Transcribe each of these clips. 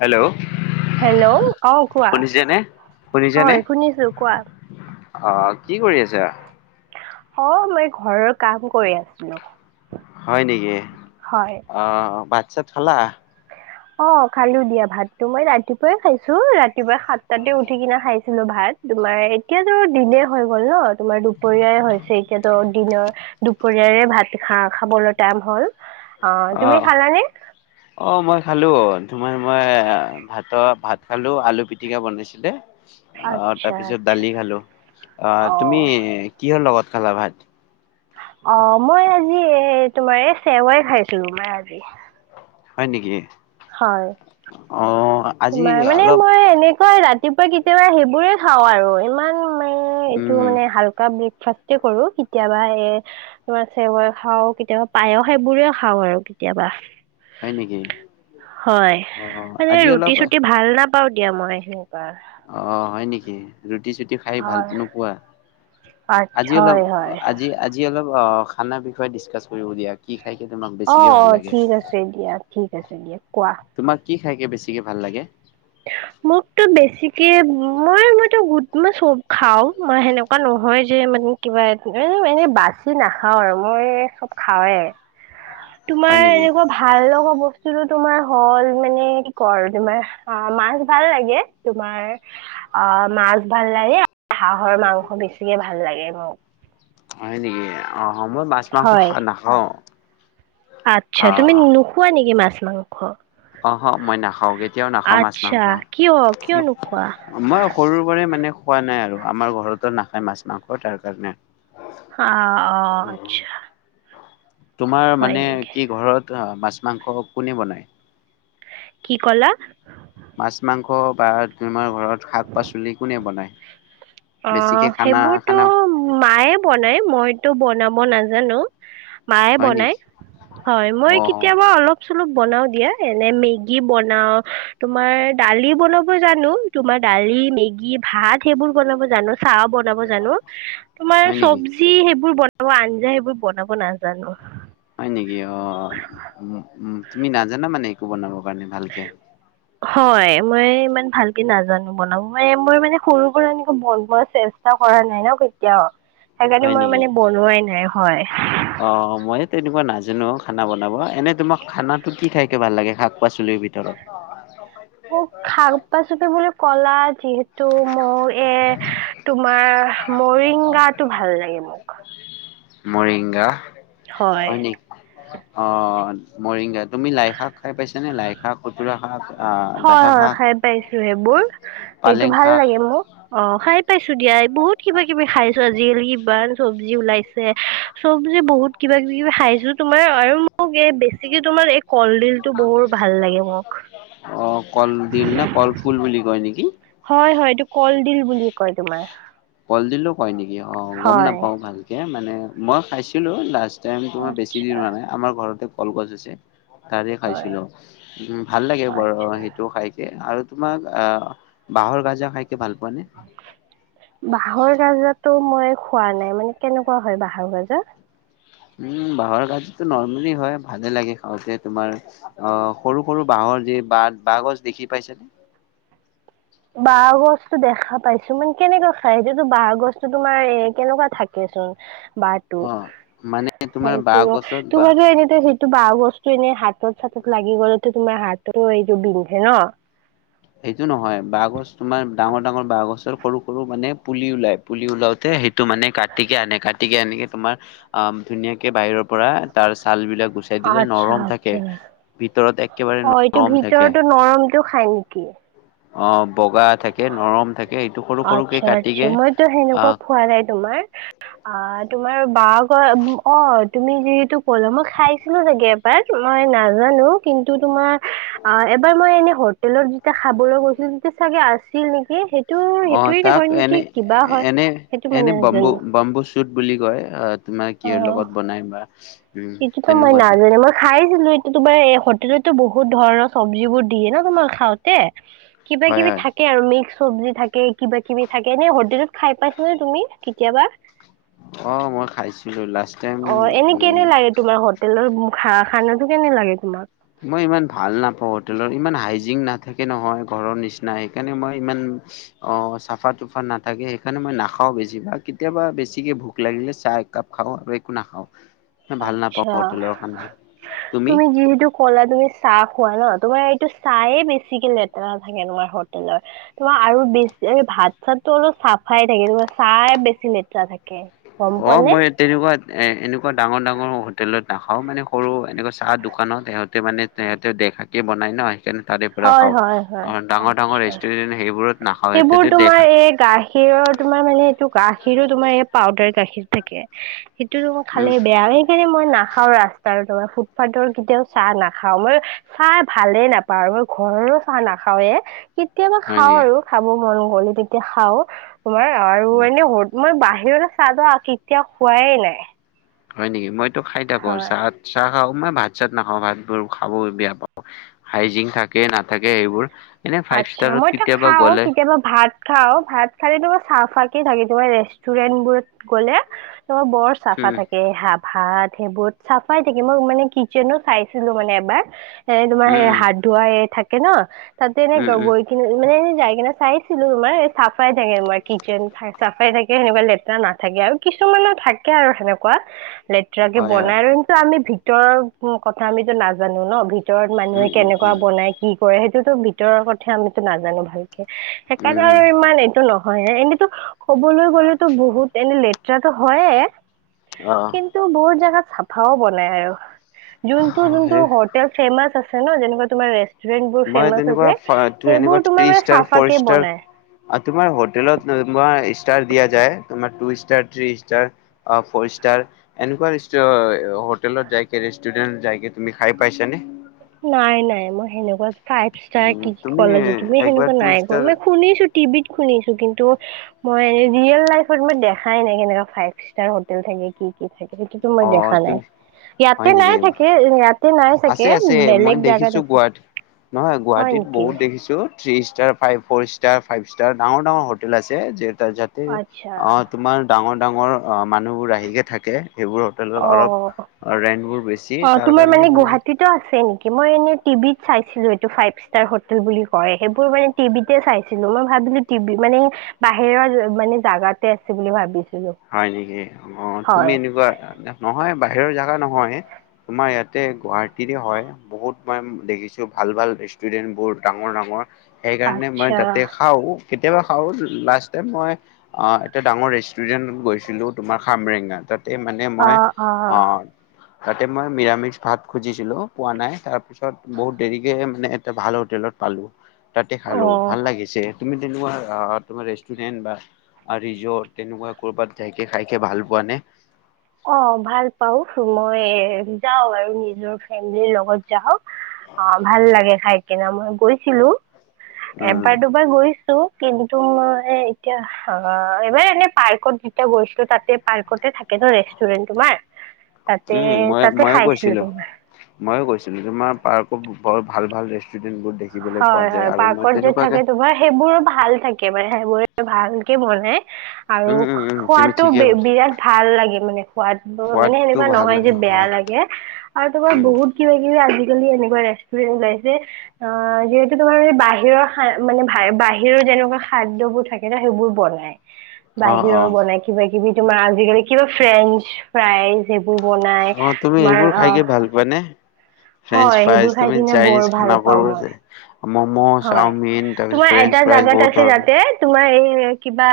Hello? Hello অ' কোৱা? শুনিছেনে শুনিছেনে হয়, শুনিছো কোৱা? অ' কি কৰি আছা? অ' মই ঘৰৰ কাম কৰি আছিলো। হয় নেকি? হয় অ' ভাত ছাত খালা? অ' খালো দিয়া ভাতটো, ৰাতিপুৱাই খাইছো ৰাতিপুৱাই সাতটাতে উঠি কিনে খাইছিলো ভাত। তোমাৰ এতিয়াতো দিনে হৈ গ'ল ন তোমাৰ দুপৰীয়াই হৈছে এতিয়াতো দিনৰ। দুপৰীয়াৰে ভাত খা খাবলৈ টাইম হল অ তুমি খালানে। অ মই খালো তোমাৰ মই ভাতৰ ভাত। খালোঁ আলু পিটিকা বনাইছিলে। অ আচ্ছা তাৰ পিছত আচ্ছা দালি খালো অ অ তুমি কিহৰ লগত খালা ভাত। অ মই আজি এ তোমাৰ এই চেৱাই খাইছিলো মই আজি। হয় নেকি? হয়। অঁ। তোমাৰ মানে মই এনেকুৱা ৰাতিপুৱা কেতিয়াবা সেইবোৰে খাও আৰু ইমান। ম এইটো উম হালকা ব্ৰেকফাষ্টে কৰো কেতিয়াবা এ। ভাতো আচে মই খাওঁ কেতিয়াবা পায়স সেইবোৰে খাওঁ আৰু কেতিয়াবা। হয় নেকি হয় অ আজি ৰুত। অলপ ভাল নাপাও দিয়া মই সেনেকুৱা। অ হয় নেকি ৰুটি চুটি। খাই ভাল হয় নোপোৱা আজি আচ্ছা অলপ হয় হয় আজি। আজি অলপ অ খানা বিষয়ে ডিচকাচ কৰিম দিয়া। কি খাই কি তোমাক অ বেছিকে অ ভাল লাগে ঠিক আছে দিয়া ঠিক আছে দিয়া কোৱা। তোমাক কি খাইকে বেছিকে ভাল লাগে। মোকতো বেছিকে মই মই গোট মই চব খাও মই সেনেকা। এনেুৱা নহয় যে মানে কিবা এ এনে বাচি নাখাও আৰু মই চব খাওৱে। [inaudible] তোমাৰ নেকি এনেকুৱা ভাল লগা বস্তুতটো তোমাৰ হ'ল মানে কি ক আৰু তোমাৰ। অ মাছ ভাল লাগে তোমাৰ। অ মাছ ভাল লাগে হাঁহৰ মাংস বেছিকে ভাল লাগে মোক। হয় নেকি আহ মই মাছ মাংস হয়। খা নাখাওঁ। আচ্ছা অ তুমি নোখোৱা নেকি মাছ মাংস। অ হ মই নাখাওঁ কেতিয়াও নাখাওঁ আচ্ছা মাছ-মাংস। কিয় কিয় নোখোৱা? মই সৰু পৰাই মানে খোৱা নাই আৰু আমাৰ ঘৰতো নাখায় মাছ মাংস তাৰ কাৰণে। অ অ আচ্ছা।। তোমাৰ হয় মানে নেকি? কি ঘৰত মাছ মাংস কোনে বনায়? কি কলা? মাছ মাংস বা তোমাৰ ঘৰত শাক পাচলি কোনে বনায়? অ বেছিকে খানা সেইবোৰতো খানা মায়ে বনায় মইতো বনাব নাজানো। মায়ে হয় বনায় নেকি হয় মই অ কেতিয়াবা অলপ। চলপ বনাও দিয়া এনে মেগী বনাও তোমাৰ দালি বনাব জানো। তোমাৰ দালি মেগী। ভাত সেইবোৰ বনাব জানো চাহ বনাব জানো তোমাৰ হয় নেকি চবজি। যি সেইবোৰ বনাব আঞ্জা সেইবোৰ বনাব নাজানো। হয় নেকি অ। উ উ তুমি নাজানা মানে একো বনাব কাৰণে ভালকে। হয় মই ইমান ভালকে নাজানো বনাম মই মোৰ মানে সৰু পৰা এনেকে বনোৱা চেষ্ট। কৰা নাই ন কেতিয়াও সেইকাৰণে হয় মই নেকি মানে বনোৱাই নাই হয়। অ মইয়ে তেনেকুৱা নাজানো খানা বনাব এনে তোমাক খানাটো কি ভাল লাগে শাক পাচলিৰ ভিতৰত? অ', খাক পাচুকে বুলি কলা যি ত, মোৰ এ, তোমাৰ মৰিংগাটো ভাল লাগে মোক। মৰিংগা হয় নিক অ', মৰিংগা তুমি লাই শাক খাই পাইছ নে? লাই শাক, খুতুৰা শাক আহ হয়। ডাঠা হয়। শাক খাই পাইছো। সেইবোৰ সেইটো পালেং ভাল শাক লাগে মোক অ, খাই পাইছো দিয়া। বহুত কিবা কিবি খাইছো, আজিকালি ইবাৰ চব্জি ওলাইছে চব্জি বহুত কিবা কিবি খাইছো। তোমাৰ আৰু মোক এই বেছিকে তোমাৰ [unintelligible] কলডিলটো বহুৰ ভাল লাগে। মোক অ', কলদিল নে কলফুল বুলি কয় নেকি? হয়। হয়। এইটো কলডিল বুলি কয় তোমাৰ। কলদিলো কয় নেকি অ, গম হয়। নাপাওঁ। ভালকে মানে মই খাইছিলো। লাষ্ট [unintelligible] তোমাৰ বেছি দিন আচ্ছা হোৱা নাই। আমাৰ ঘৰতে কলগছ আছে। তাৰে হয় খাইছিলো। উম, ভাল লাগে বাৰু আচ্ছা। সেইটো খাই আৰু তোমাক আহ বাঁহৰ গাজা খাইকে ভাল পোৱা নে? বাঁহৰ গাজাটো মই খোৱা নাই মানে কেনেকুৱা হয়। বাঁহৰ গাজা? উম', বাঁহৰ গাজিতো নৰ্মেলি হয়। ভালে লাগে খাওঁতে তোমাৰ। অ', সৰু সৰু বাঁহৰ যি বাঁহ বাঁহ গছ দেখি পাইছেনে? বাহ গছটো দেখা পাইছো মানে কেনেকুৱা খাই এইো বাহ গছতো তোমাৰ এ কেনেকুৱা থাকেচোন বাহটো অ মানে তোমাৰ বাঁহ সেইটো গছত বাঁহ তোমাৰ এনে টো বাহ গছটো এনেই হাতত চাতত লাগি গ'লেতো তোমাৰ হাততো এইটো বিন্ধে ন? সেইটো নহয়। বাঁহ গছ তোমাৰ ডাঙৰ ডাঙৰ বাঁহ গছৰ সৰু সৰু মানে পুলি ওলাই পুলি ওলাওতে সেই টো মানে কাটিকে কাটিকে আনে তোমাৰ অ, ধুনীয়াকে বাহিৰৰ পৰা তাৰ ছাল বিলাক গুচা সেইটোযে আচ্ছা নৰম থাকে। আচ্ছা ভিতৰত একেবাৰে নৰম থাকে। টো খাই নেকি? অ বগা থাকে নৰম থাকে সেইটো সৰু সৰুকে আচ্ছা', আচ্ছা, কাটিকে মইতো সেনেকুৱা আহ খোৱা নাই, তোমাৰ অ', তোমাৰ বা অ, তুমি যিহেতু কলা মই খাইছিলো চাগে মই নাজানো, কিন্তু তোমাৰ অ এবাৰ মই এনে হোটেলত যেতিয়া খাবলৈ গৈছিলো। [unintelligible] চাগে আছিল নেকি সেই অ', তাক এনে এনে সেইটো মই এনে বম্বু নাজানো বম্বু চো চোত বুলি কয়। তোমাৰ কিহৰ লগত বনাই বা উম সেইটোতো মই তেনেকুৱাতো নাজানে মই খাইছিলো। এইটো তোমাৰ এই হোটেলতো বহুত ধৰণৰ চব্জিবোৰ দিয়ে ন, তোমাৰ খাওঁতে, কিবা হয় কিবি হয় থাক কে আৰু মিক্স চব্জি থাকে। কিবা-কিবি থাকে। এনে হোটেলত খাই পাইছানে তুমি কেতিয়াবা? অ', মই খাইছিলো। লাষ্ট টাইম অ এনে উম, কেনে লাগে তোমাৰ? হোটেলৰ উম খা খানাটো কেনে লাগে তোমাৰ? মই ইমান ভাল নাপাওঁ। হোটেলত, ইমান হাইজিং নাথাকে নহয়। ঘৰৰ নিচিনা, সেইকাৰণে মই ইমান অ', চাফা-তুফা নাথাকে। সেইকাৰণে মই নাখাও, বেছিভাগ কেতিয়াবা বেছিকে ভোক লাগিলে চাহ এক কাপ খাও আৰু একো নাখাও। ভাল নাপাওঁ আচ্ছা। হোটেলৰ খানা। তুমি? কলা তুমি চাহ খোৱা ন? তোমাৰ এইটো চাহেই বেছিকে লেতেৰা থাকে তোমাৰ হোটেলত। তোমাৰ আৰু বেছি ভাত-চাতো অলপ চাফাই থাকে। তোমাৰ চাহেই বেছি লেতেৰা থাকে। গম পোৱা অ', নে? মই এট তেনেকুৱাত এ, এনেকুৱা ডাঙৰ-ডাঙৰ হোটেলত নাখাওঁ, মানে সৰু এনেকুৱা চাহ দোকানত সিহঁতে মানে সেহঁতে দেখাকে বনাই [unintelligible] সেইকাৰণে তাতে বহ পুৰা হয় খাওঁ হয় হয়। আৰু ডাঙৰ-ডাঙৰ আচ্ছা। ৰেষ্টুৰেণ্ট এনেকে সেইবোৰত নাখাওঁ। সেইটোতো দেখা সেই গা খীৰৰ তোমাৰ মানে এইটো গাখীৰো তোমাৰ এই পাউদাৰ গাখীৰ থাকে। সেইটো [unintelligible] খালে উম বেয়াৱেই। সেইকাৰণে মই নাখাওঁ ৰাস্তাৰ তোমাৰ ফুটপাথৰ কেতিয়াও চাহ নাখাও মই খাই ভালে নাপাওঁ আৰু মই ঘৰৰো চাহ নাখাওৱে কেতিয়াবা হয় খাওঁ নেকি আৰু খাব মন গ'লে তেতিয়া খাওঁ। তোমাৰ আৰু অ এনেই হোট মই বাহিৰৰো চাহ- দাহ কেতিয়াও খোৱাই নাই। হয় নেকি, মইতো খায় থাকো হয়। চাহ-চাহ খাওঁ মই ভাত-চাত নাখাওঁ ভাতবোৰ খাব বেয়া পাওঁ। হাইজিং থাকে নাথাকে এইবোৰ আচ্ছা মইতো খাও কেতিয়াবা ভাত খাও ভাত খালে [unintelligible] চাফাকে থাকে তোমাৰ ৰেষ্টুৰেণ্ট বোৰত গ'লে তোমাৰ বৰ চাফা উম থাকে হাব ভাত সেইবোৰত চাফাই থাকে মই মানে কিটচেনত চাইছিলো মানে এবাৰ এ তোমাৰ উম সে উম হাত ধুৱাই এ থাকে না, তাতে এনে উম উম গাৱৈ কিন মানে যাই কিনে চাইছিলো তোমাৰ চাফাই থাকে তোমাৰ কিটচেন চাফাই থাকে সেনেকুৱা লেতেৰা নাথ থাকে আৰু কিছুমানৰ থাকে আৰু সেনেকুৱা লেত তেৰাকে হয় বনাই হয় আৰু কিন্তু আমি ভিতৰৰ কথা আমিতো নাজানো ন, ভিত ভিতৰত মানুহে উম উম কেনেকুৱা উম বনাই কি কৰে সেইটোতো ভিতৰৰ কথা আমিতো নাজানো ভালকে সেইকাৰণে উম আৰু ইমান এইটো নহয় এনেতো ক'বলৈ গ'লেতো বহুত এনে লেতেৰাতো হয়ে অ কিন কিন্তু বহুত জেগাত চফাও বনাই আৰু যোনটো-যোনটো সেই হোট [unintelligible] ফেমাচ আছে ন, যেনেকুৱা তোমৰ ৰেষ্টুৰেণ্ট বোৰ মই ফেমাচ। তেনেকুৱা [unintelligible] টো সেইবোৰ তোমাৰ মানে চাফা কে বনাই। আ, তোমাৰ হোটেলত তোমাৰ ষ্টাৰ দিয়া যায় তোমাৰ টু ষ্টাৰ, থ্ৰী ষ্টাৰ। অ, ফৰ ষ্টাৰ। এনেকুৱা ৰেষ্টু অ, হোটেলত যাইকে ৰেষ্টুৰেণ্টত যাইকে তুমি খাই পাইছানে? নাই-নাই মই সেনেকুৱা ফাইভ ষ্টাৰ উম কি - কি তুমি ক'লে যে তুমি একবাৰ সেনেকুৱা টু নাই কোৱা ষ্টাৰ মানে শুনিছোঁ টিবিত শুনিছোঁ কিন্তু মই এনে ৰিয়েল লাইফত মই দেখাই নাই কেনেকা ফাইভ ষ্টাৰ হোটেল থাকে, কি-কি থাকে। সেইটোতো মই অ দেখা নাই তুমি ইয়াতে হয় নাই থাকে ইয়াতে নাই চাগে। তে মই বেলেগ জাগাত দেখিছোঁ আছে গুৱাহাটীত নহয় হয় গুৱাহাটীত নেকি বহুত দেখি দেখিছোঁ three star, five, four star, five star ডাঙৰ-ডাঙৰ হোটেল আছে যেহেতু য'ত তে আচ্ছা অ, তোমাৰ ডাঙৰ-ডাঙৰ অ, মানুহবোৰ আহিকে থাকে সেইবোৰত। হোটেলৰ অ অলপ ৰেন্ট বোৰ বেছি অ তাৰ তোমাৰ কাৰণে মানে মানে গুৱাহাটীতো আছে নেকি? মই এনেই টিভিত চাইছিলো এইটো ফাইভ ষ্টাৰ হোটেল বুলি কয় সেইবোৰ মানে টিভিতে চাইছিলো মই ভাবিলো টিভি মানে বাহিৰৰ মানে জাগাতে আছে বুলি ভাবিছিলোঁ। হয় নেকি অ, তুমি এনেকুৱা নহয় বাহিৰৰ জেগা নহয় তোমাৰ ইয়াতে গুৱাহাটীৰে হয়। বহুত মই দেখিছো ভাল-ভাল ৰেষ্টুৰেন্ট বোৰ ডাঙৰ-ডাঙৰ সেইকাৰণে মই আচ্ছা তাতে খাওঁ কেতিয়াবা খাওঁ লাষ্ট টাইম মই অ, এটা ডাঙৰ ৰেষ্টুৰেণ্ট গৈছিলো তোমাৰ খামৰেঙা তাতে মানে মই অঁ অঁ আহ তাতে মই মিৰামিচ ভাত খুজিছিলোঁ পোৱা নাই তাৰ পিছত বহুত দেৰিকে হে মানে এটা ভাল হোটেলত পালো তাতে খালো অঁ ভাল লাগিছে। তুমি তেনেকুৱা অ, তোমাৰ ৰেষ্টুৰেন্ট বা আ ৰিজৰ্ট তেনেকুৱা ক'ৰবাত যাইকে খাই কে ভাল পোৱা নে? অঁ, ভাল পাও, মই যাওঁ আৰু নিজৰ ফেমিলিৰ লগত যাওঁ। অঁ, ভাল লাগে খাই কিনে মই গৈছিলো, উম এবাৰ দুবাৰ গৈছো। কিন্তু মই এতিয়া অঁ, এইবাৰ এনে পাৰ্কত যেতিয়া গৈছিলো তাতে পাৰ্কতে থাকে ন ৰে ষ্টুৰেণ্ট তোমাৰ, তাতে উম মই তাতে ময়ে খাইছিলো গৈছিলো তোমাৰ। ময়ো গৈছিলো তোমাৰ পাৰ্কত বিৰ ভাল ভাল ৰেষ্টুৰেণ্টবোৰ হয় হয়, পাৰ্কত যে থাকে তোমাৰ সেইবোৰো ভাল থা একেবাৰে সেইবোৰে ভালকে বনাই, আৰু উম উম উম তুমি খোৱাতটো ঠিকেই বি ক'লা বিৰাট ভাল লাগে মানে সোৱাদটো মানে সোৱাদটো সেনেকুৱা ভাল নহয় যে লাগে বেয়া হয় লাগে, আৰু তোমাৰ উম বহুত কিবা কিবি আজিকালি এনেকুৱা ৰেষ্টুৰেন্ট ওলাইছে অঁ, যিহেতু তোমাৰ এই বাহিৰৰ মানে বাহিৰৰ যেনেকুৱা খাদ্যবোৰ থাকে ন সেইবোৰ বনায়। [inaudible] বাহিৰৰ বনাই কিবা কিবি তোমাৰ আজিকালি কিবা ফ্ৰেঞ্চ ফ্ৰাই সেইবোৰ বনাই, তোমাৰ অঁ হয় নে। ফ্ৰেঞ্চ ফ্ৰাইজ, খাই তুমি কিনে বৰ চাইনিজ ভাল খানা পাওঁ মই যে মমো, হয়। চাওমিন তোমাৰ তাৰপিছত এটা ফ্ৰেঞ্চ প্ৰাইজ জাগাত বহুত আছে ধৰণৰ যাতে তোমাৰ এই কিবা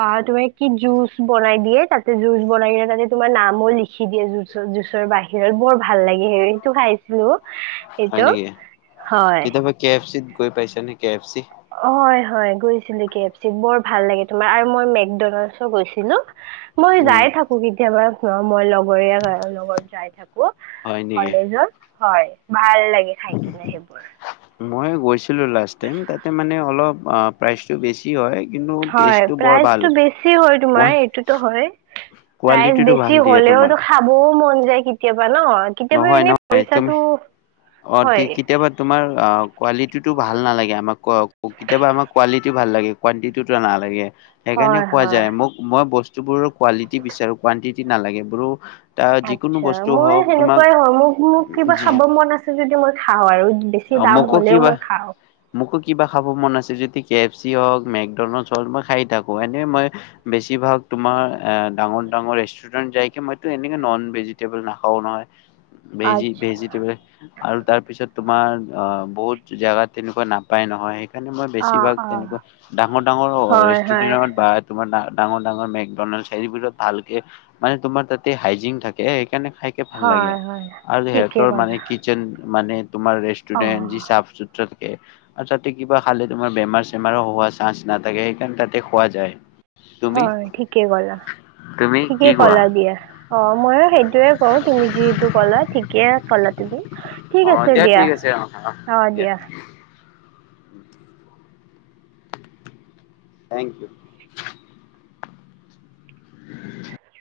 অঁ, তোমাৰ কি জুচ বনাই দিয়ে তাতে জুচ বনাই কিনে তাতে তোমাৰ নামো লিখি দিয়ে জুঁচত, জুচৰ বাহিৰত, বৰ ভাল লাগে হে সেইটো খাইছিলো। হয় সেইটো নেকি, হয়। কেতিয়াবা কে এফ চিত গৈ পাইছা নে কে এফ চি? অঁ, হয় হয় গৈছিলো কে এফ চিত বৰ ভাল লাগে তোমাৰ আৰু মই মেকডনল্ডছো গৈছিলো। [inaudible] মই যায়েই থাকো কেতিয়াবা অঁ মই লগৰীয়া লগত যাই থাকো। হয় নেকি। কলেজত হয়, ভাল লাগে খাই কিনে সেইবোৰ। মই গৈছিলোঁ লাষ্ট টাইম তাতে মানে অলপ অঁ প্ৰাইজ হয়, ভাল প্ৰাইজটো বেছি হয় কোৱা তোমাৰ এইটোতো হয়েই। প্ৰাইজ কোৱালিটিটো ভাল বেছি দিয়ে তোমাক হ'লেয়েতো খাবয়ো মন যায় কেতিয়াবা ন। কেতিয়াবা নহয় এনেই নহয় তুমি পইচাটো অ তি হয়। কেতিয়াবা তোমাৰ কোৱালিটিটো ভাল নালাগে আমাক, কেতিয়াবা আমাৰ কোৱালিটি ভাল লাগে। কোৱানটিটো নালাগে। সেইকাৰণে হয় কোৱা হয় যায় মোক মই বস্তুবোৰৰ কোৱালিটি বিচাৰো কোৱানটিটি নালাগে এইবোৰো তাৰ যিকোনো বস্তু হওক তোমাক হয় হয়, মোক মোক কিবা যি খাব মন আছে যদি মই খাওঁ আৰু বেছি দাম মোকো হলেও কিবা মই খাওঁ। মোকো কিবা খাব মন আছে যদি কে এফ চি হওক মেকডনাল্ড হওক মই খাই থাকো এনে মই বেছিভাগ তোমাৰ এ ডাঙৰ ডাঙৰ ৰেষ্টু ৰেণ্ট যাইকে মইটো এনেকে নন ভেজিটেবল নাখাও নহয়, ভেজি আচ্ছা ভেজীটোৱে আৰু তাৰ পিছত তোমাৰ অঁ বহুত জোগাত তেনেকুৱা নাপায় নহয়, সেই সেইকাৰণে মই অ বেছিভাগ অ তেনেকুৱা ডাঙৰ ডাঙৰ হয় হয় ৰেষ্টুৰেণ্টত বা তোমাৰ ডাঙৰ ডাঙৰ মেকডনাল্ড চাই বোৰত ভালকে মানে তোমাৰ তাতে হাইজিন থাকে, সেইকাৰণে খাইকে ভাল লাগে হয় হয় আৰু ঠিকে সিহঁতৰ ক'লা মানে কি টচেন মানে তোমাৰ অ ৰেষ্টুৰেণ্ট যি চাফ চুতৰা থাকে। আৰু তাতে কিবা খালে তোমাৰ বেমাৰ চেমাৰ হোৱা চান্স নাথাকে, সেইকাৰণে তাতে খোৱা যায়। তুমি হয় ঠিকে ক'লা, তুমি ঠিকে কি কোৱা? ক'লা দিয়া, অঁ ময়ো সেইটোয়ে কওঁ তুমি যিটো ক'লা ঠিকে কলা তুমি, ঠিক অ আছে দিয়া ঠিক আছে অ অ দিয়া। Thank U. [inaudible]